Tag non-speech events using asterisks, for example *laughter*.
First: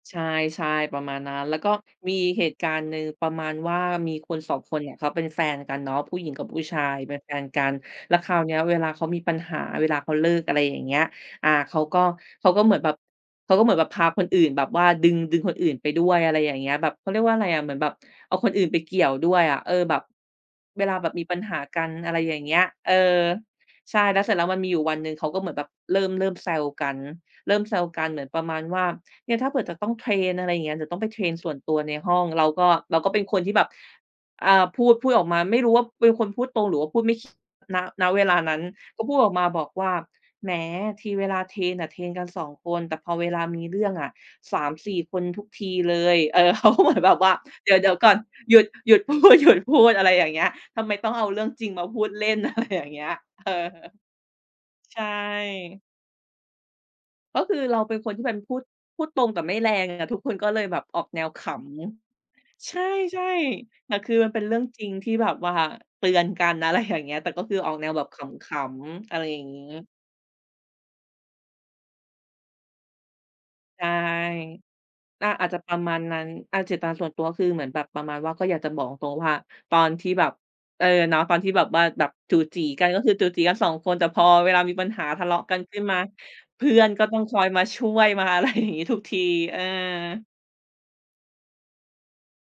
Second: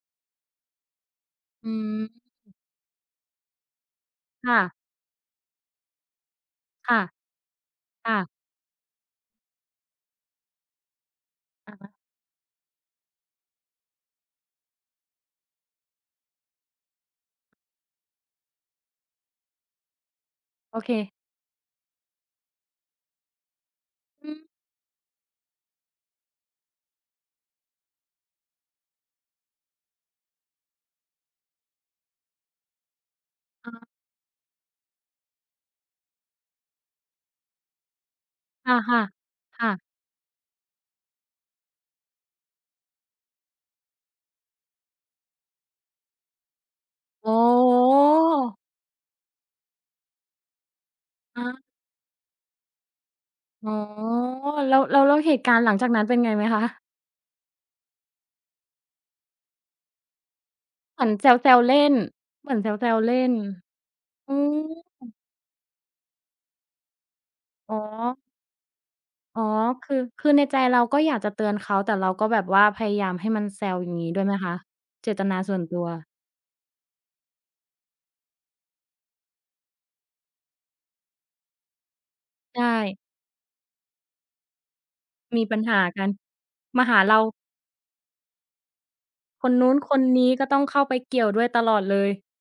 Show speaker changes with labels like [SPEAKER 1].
[SPEAKER 1] ใช่ ๆ ประมาณนั้น แล้ว
[SPEAKER 2] อ
[SPEAKER 1] ก็
[SPEAKER 2] ืม
[SPEAKER 1] มีเหตุการณ์หนึ่งประมาณว่า มีคน
[SPEAKER 2] ค
[SPEAKER 1] สอ
[SPEAKER 2] ่
[SPEAKER 1] ง ค
[SPEAKER 2] ะ
[SPEAKER 1] นเนี่ยเขาเป็นแฟนกันเนาะ ผู้หญิงกับผู้ชา
[SPEAKER 2] ค
[SPEAKER 1] ย
[SPEAKER 2] ่ะ
[SPEAKER 1] เป็นแฟนกัน
[SPEAKER 2] ค
[SPEAKER 1] แล้
[SPEAKER 2] ่
[SPEAKER 1] วค
[SPEAKER 2] ะ
[SPEAKER 1] ราวนี้เวลาเขามีปัญหา เวลาเขาเลิก อะไรอย่างเงี้ย อา
[SPEAKER 2] อ
[SPEAKER 1] เข
[SPEAKER 2] ะ
[SPEAKER 1] า
[SPEAKER 2] ฮะ
[SPEAKER 1] ก็ เขาก็เหมือนแบบ เขาก็เหมือนแบบพาคนอื่น แบบว่าดึง ดึงคนอื่นไปด้วย อะไรอย่างเงี้ย แบบ เขาเรียกว่าอะไรอะ เหมือนแบบ เอาคนอื่นไปเกี่ยวด้วยอะ เออ แบบ
[SPEAKER 2] โอ
[SPEAKER 1] เว
[SPEAKER 2] เ
[SPEAKER 1] ลาแบบ
[SPEAKER 2] ค
[SPEAKER 1] มีปัญหากัน อะไรอย่างเงี้ย เออ ใช่ แล้ว
[SPEAKER 2] อ
[SPEAKER 1] เสร
[SPEAKER 2] ื
[SPEAKER 1] ็จแล
[SPEAKER 2] ม
[SPEAKER 1] ้ว มันมีอยู่วันหนึ่งเขาก็เหมือนแบบเริ่ม เริ่มแซวกัน เริ่มแซวกัน เหมือนประมาณว่า เนี่ยถ้าเผื่อจะต้องเทรน อะไรอย่างเงี้ย จะต้องไปเทรนส่วนตัวในห้อง เราก็ เราก็เป็นคนที่แบบ
[SPEAKER 2] อา
[SPEAKER 1] อา พูด พูดออกมา ไม่รู้ว่าเป็นคนพูดตรง หรือว่าพูดไม่คิด ณ ณ เวลานั้น
[SPEAKER 2] ค
[SPEAKER 1] ก
[SPEAKER 2] ่ะ
[SPEAKER 1] ็พูดออกมา
[SPEAKER 2] ๆ
[SPEAKER 1] บ
[SPEAKER 2] ค
[SPEAKER 1] อ
[SPEAKER 2] ่
[SPEAKER 1] ก
[SPEAKER 2] ะ
[SPEAKER 1] ว่า "แหม ทีเวลาเทรนน่ะ เทรนกัน 2 คน แต่พอเวลามีเรื่องอะ 3 4 คนทุกทีเลย" เออ เขาก็เหมือน แบบ
[SPEAKER 2] โ
[SPEAKER 1] ว
[SPEAKER 2] อ
[SPEAKER 1] ่
[SPEAKER 2] ้
[SPEAKER 1] า "เดี๋ยว เดี๋ยวก่อน หยุ
[SPEAKER 2] โฮ
[SPEAKER 1] ด หยุดพูด ๆ อะไรอย่างเงี้ย ทำไมต้องเอาเร
[SPEAKER 2] อ
[SPEAKER 1] ื่
[SPEAKER 2] ะ
[SPEAKER 1] อ
[SPEAKER 2] ฮ
[SPEAKER 1] งจ
[SPEAKER 2] ะ
[SPEAKER 1] ริงมาพูดเล่น" อะไร อย่างเงี้ย เออ
[SPEAKER 2] อ๋อ
[SPEAKER 1] *chuckles*
[SPEAKER 2] แล้ว แ
[SPEAKER 1] ใ
[SPEAKER 2] ล
[SPEAKER 1] ช
[SPEAKER 2] ้ว แล้วเหตุการณ์หลัง
[SPEAKER 1] ่
[SPEAKER 2] จากนั้นเป็นไงไหมคะ?
[SPEAKER 1] ก็คือเราเป็นคนที่เป็น พูด พูดตรง แต่ไม่แรงอะ ทุกคนก็เลยแบบอ
[SPEAKER 2] เหม
[SPEAKER 1] อ
[SPEAKER 2] ื
[SPEAKER 1] ก
[SPEAKER 2] อน
[SPEAKER 1] แน
[SPEAKER 2] แ
[SPEAKER 1] วข
[SPEAKER 2] ซว ๆ เล่น เหมือนแ
[SPEAKER 1] ำ ใช
[SPEAKER 2] ซว ๆ เล่
[SPEAKER 1] ่
[SPEAKER 2] น
[SPEAKER 1] ๆ แต่คือมั
[SPEAKER 2] อื
[SPEAKER 1] นเป็นเรื่องจริงที่
[SPEAKER 2] ม
[SPEAKER 1] แบบว่าเตือนกัน อะไรอย่างเงี้ย แต่ก็คืออ
[SPEAKER 2] อ
[SPEAKER 1] อ
[SPEAKER 2] ๋
[SPEAKER 1] กแนวแบบ
[SPEAKER 2] อ
[SPEAKER 1] ขำ ๆ อะไรอ
[SPEAKER 2] อ
[SPEAKER 1] ย่
[SPEAKER 2] ๋อ
[SPEAKER 1] างงี้
[SPEAKER 2] คือ คือในใจเราก็อยากจะเตือนเขา แต่เราก็แบบว่าพยายามให้มันแซว
[SPEAKER 1] ใช
[SPEAKER 2] อ
[SPEAKER 1] ่
[SPEAKER 2] ย่างงี้ด้วยไหมคะ? เจต
[SPEAKER 1] อา
[SPEAKER 2] นา
[SPEAKER 1] อาจ
[SPEAKER 2] ส่
[SPEAKER 1] จะ
[SPEAKER 2] วน
[SPEAKER 1] ป
[SPEAKER 2] ต
[SPEAKER 1] ร
[SPEAKER 2] ั
[SPEAKER 1] ะมาณ
[SPEAKER 2] ว
[SPEAKER 1] นั้น อา เจตนาส่วนตัวก็คือเหมือนแบบประมาณว่า ก็อยากจะบอกตรง ๆ ว่า ตอนที่แบบ เออ เนาะ ตอนที่แบบว่าแบบจู๋
[SPEAKER 2] ใช
[SPEAKER 1] จี๋กัน
[SPEAKER 2] ่
[SPEAKER 1] ก็คือจู๋จี๋กัน 2 คน แต่พอเวลามีปัญหา ทะเลา
[SPEAKER 2] ม
[SPEAKER 1] ะ
[SPEAKER 2] ีป
[SPEAKER 1] กั
[SPEAKER 2] ั
[SPEAKER 1] น
[SPEAKER 2] ญห
[SPEAKER 1] ขึ
[SPEAKER 2] า
[SPEAKER 1] ้นมา
[SPEAKER 2] กัน
[SPEAKER 1] เพื่
[SPEAKER 2] ม
[SPEAKER 1] อ
[SPEAKER 2] า
[SPEAKER 1] น
[SPEAKER 2] หา
[SPEAKER 1] ก็
[SPEAKER 2] เร
[SPEAKER 1] ต้
[SPEAKER 2] า
[SPEAKER 1] องคอยมาช่วย มาอะ ไร อย่างนี้ทุกที
[SPEAKER 2] คน
[SPEAKER 1] เออ
[SPEAKER 2] นู้นคนนี้ก็ต้องเข้าไปเกี่ยวด้วยตลอดเลย